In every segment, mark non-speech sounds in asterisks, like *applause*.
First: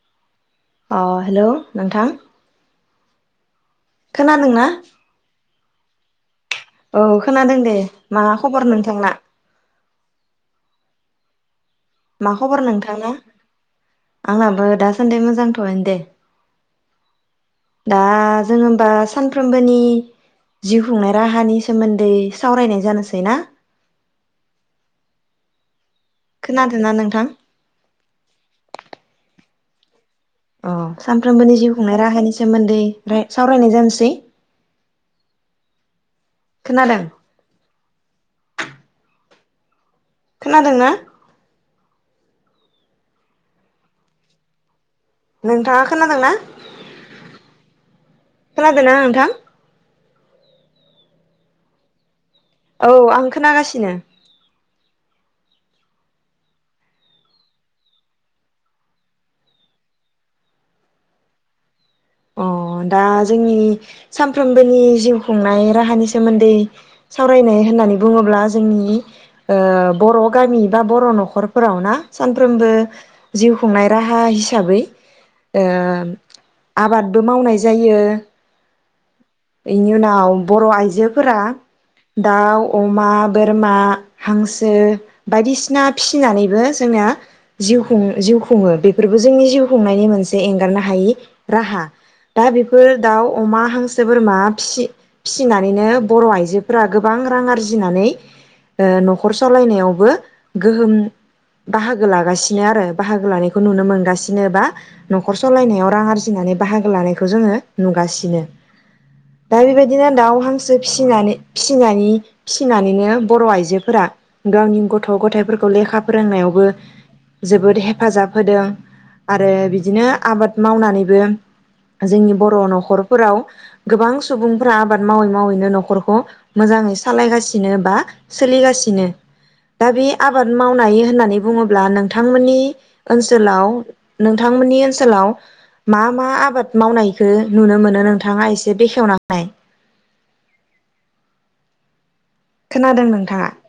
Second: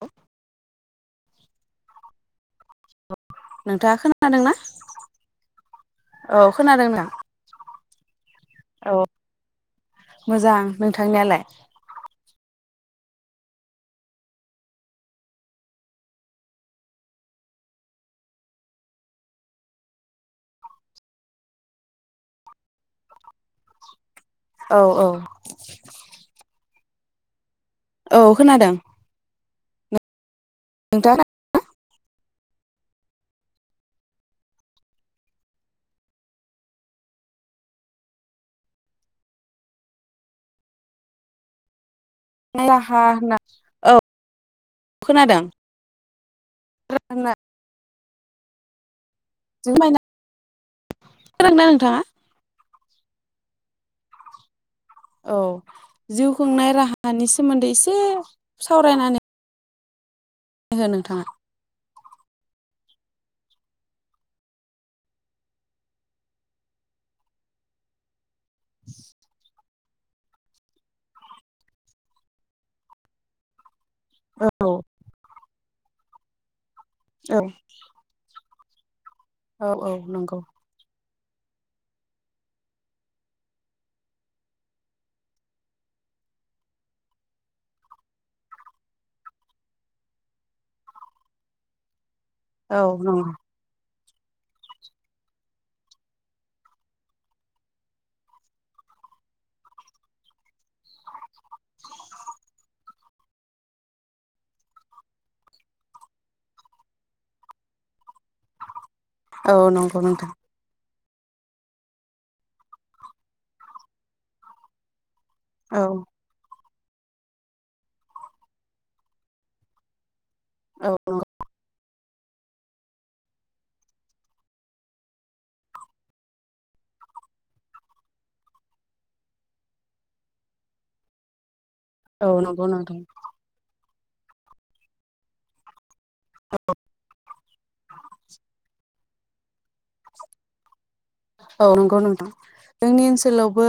औ अ हेल' नोंथां। नोंथाङा खोनादोंना? औ खोनादों औ नोंथां खोनादों दे मा खबर औ नोंथांना? *unintelligible* मा खबर नोंथाङा आंनाबो दासान्दि मोजांथ'नो दे दा जों होमबा सानफ्रोमबोनि जिउ खुंनाय राहानि सोमोन्दै सावरायनाय जानोसै ना? औ औ *unintelligible* नोंथां औ खोनादों। अ नोंथाङा साफ्रोमनिबो जिउ *unintelligible* राहानि सोमोन्दै सावरायनाय जानोसै। खोनादों खोनादोंना? राहा होना औ खोनादों नोंथाङा खोनादोंना? खोनादोंना नोंथां? खोनादोंना नोंथाङा? औ आं खोनागासिनो। औ जिउ खुंनाय राहानि सोमोन्दै इसे सावरायनानै *unintelligible* नोंथाङा। अ दा जोंनि सानफ्रोमबोनि जिउ खुंनाय राहानि सोमोन्दै सावरायनाय होननानै बुङोब्ला जोंनि ओ बर' गामि बा बर' न'खरफोराव ना सानफ्रबो जिउ खुंनाय राहा औ हिसाबै। ओम। आबादबो औ मावनाय जायो। औ औ बेनि उनाव नंगौ बर' आइजो *unintelligible* दाउ, अमा, बोरमा, हांसो बायदिसिना फिसिनानैबो जोंना जिउ खुं जिउ खुङो बेफोरबो जोंनि जिउ खुंनायनि मोनसे एंगारनो हायि राहा। दा औ बेफोर दाउ, नंगौ अमा, हांसो *unintelligible* बोरमा फिसि -फिसिनानैनो बर' आइजोफोरा गोबां रां आरजिनानै ओ न'खर सलायनायावबो गोहोम बाहागो लागासिनो आरो बाहागो लानायखौ नुनो मोनगासिनो बा न'खर सलायनायाव रां आरजिनानै बाहागो लानायखौ जोङो नुगासिनो। औ दा नंगौ बेबायदिनो नोंथां दाउ, हांसो फिनानै -फिसिनानै -फिसिनानैनो बर' आइजोफोरा गावनि *unintelligible* गथ'- गथाइफोरखौ औ लेखा फोरोंनायावबो जोबोद हेफाजाब होदों आरो बिदिनो आबाद औ मावनानैबो। जोंनि बर' न'खरफोराव गोबां सुबुंफ्रा आबाद मावै मावैनो न'खरखौ मोजाङै सालायगासिनो बा सोलिगासिनो दा बे आबाद मावनाय होननानै बुङो *unintelligible* औ नोंथांमोननि नंगौ नोंथां ओनसोलाव नोंथांमोननि ओनसोलाव मा मा आबाद मावनायखो नुनो मोनो नोंथाङा एसे बेखेवना नाय। औ नोंगौ नोंथां। जोंनि नोंथाङा ओनसोलावबो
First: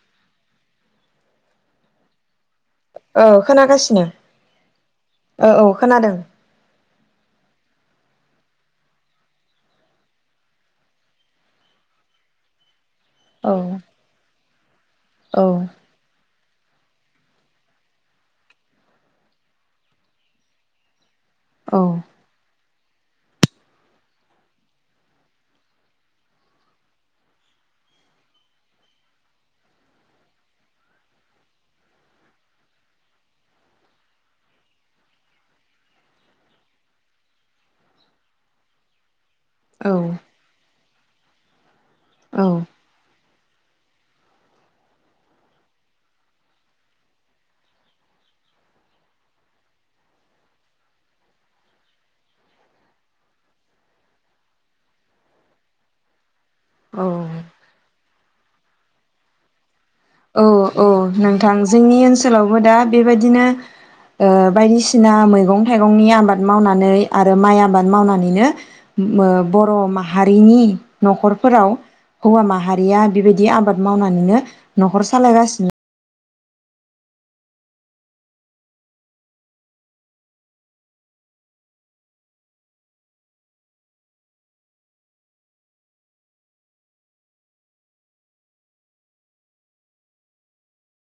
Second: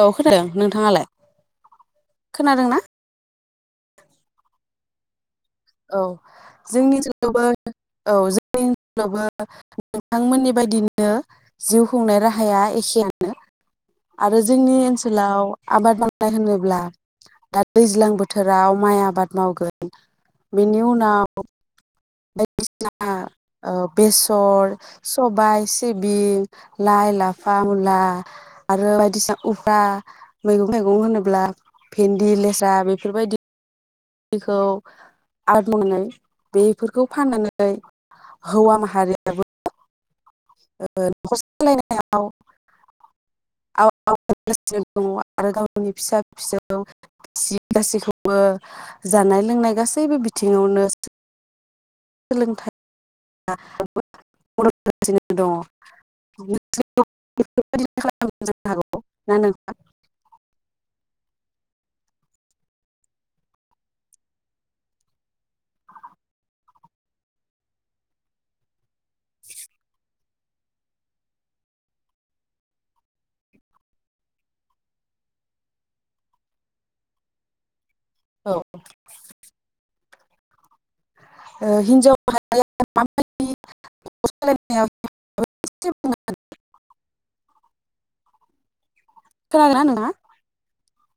औ खोनादों नोंथाङालाय खोनादोंना? ओ खोनागासिनो। औ औ खोनादों जोंनि ओनसो लावबो औ जोंनि ओनसोलावबो नोंथांमोननि बायदिनो जिउ खुंनाय राहाया एखेया नो औ आरो जोंनि औ ओनसोलाव आबाद मावनाय होनो ब्ला‌ दा दैज्लां बोथोराव माइ आबाद मावगोन। बिनि उनाव औ *unintelligible* बायदिसिना ओ बेसर, सबाय, सिबिं, लाइ, लाफा, मुला आरो बायदिसिना उफ्रा मैगं थाइगं होनोब्ला भेन्दि, लेस्रा बेफोरबायदि खौ आबाद मावनानै बेफोरखौ फाननानै हौवा माहारियाबो औ ओ खस औ *unintelligible* आरो गावनि फिसा फिसौ, बिसि गासैखौबो जानाय लोंनाय गासैबो बिथिङावनो सोलोंथाइ *unintelligible* दङ औ *unintelligible* *unintelligible* औ औ नोंथां जोंनि ओनसोलावबो दा बेबायदिनो ओ बायदिसिना मैगं थाइगंनि आबाद मावनानै आरो माइ आबाद मावनानैनो मो बर' माहारिनि न'खरफोराव हौवा माहारिया बेबायदि आबाद मावनानैनो न'खर सालायगासिनो। औ ओ हिनजाव माहारिया माबायदि न'खर सालायनायाव *unintelligible* खोनादोंना नोंङा?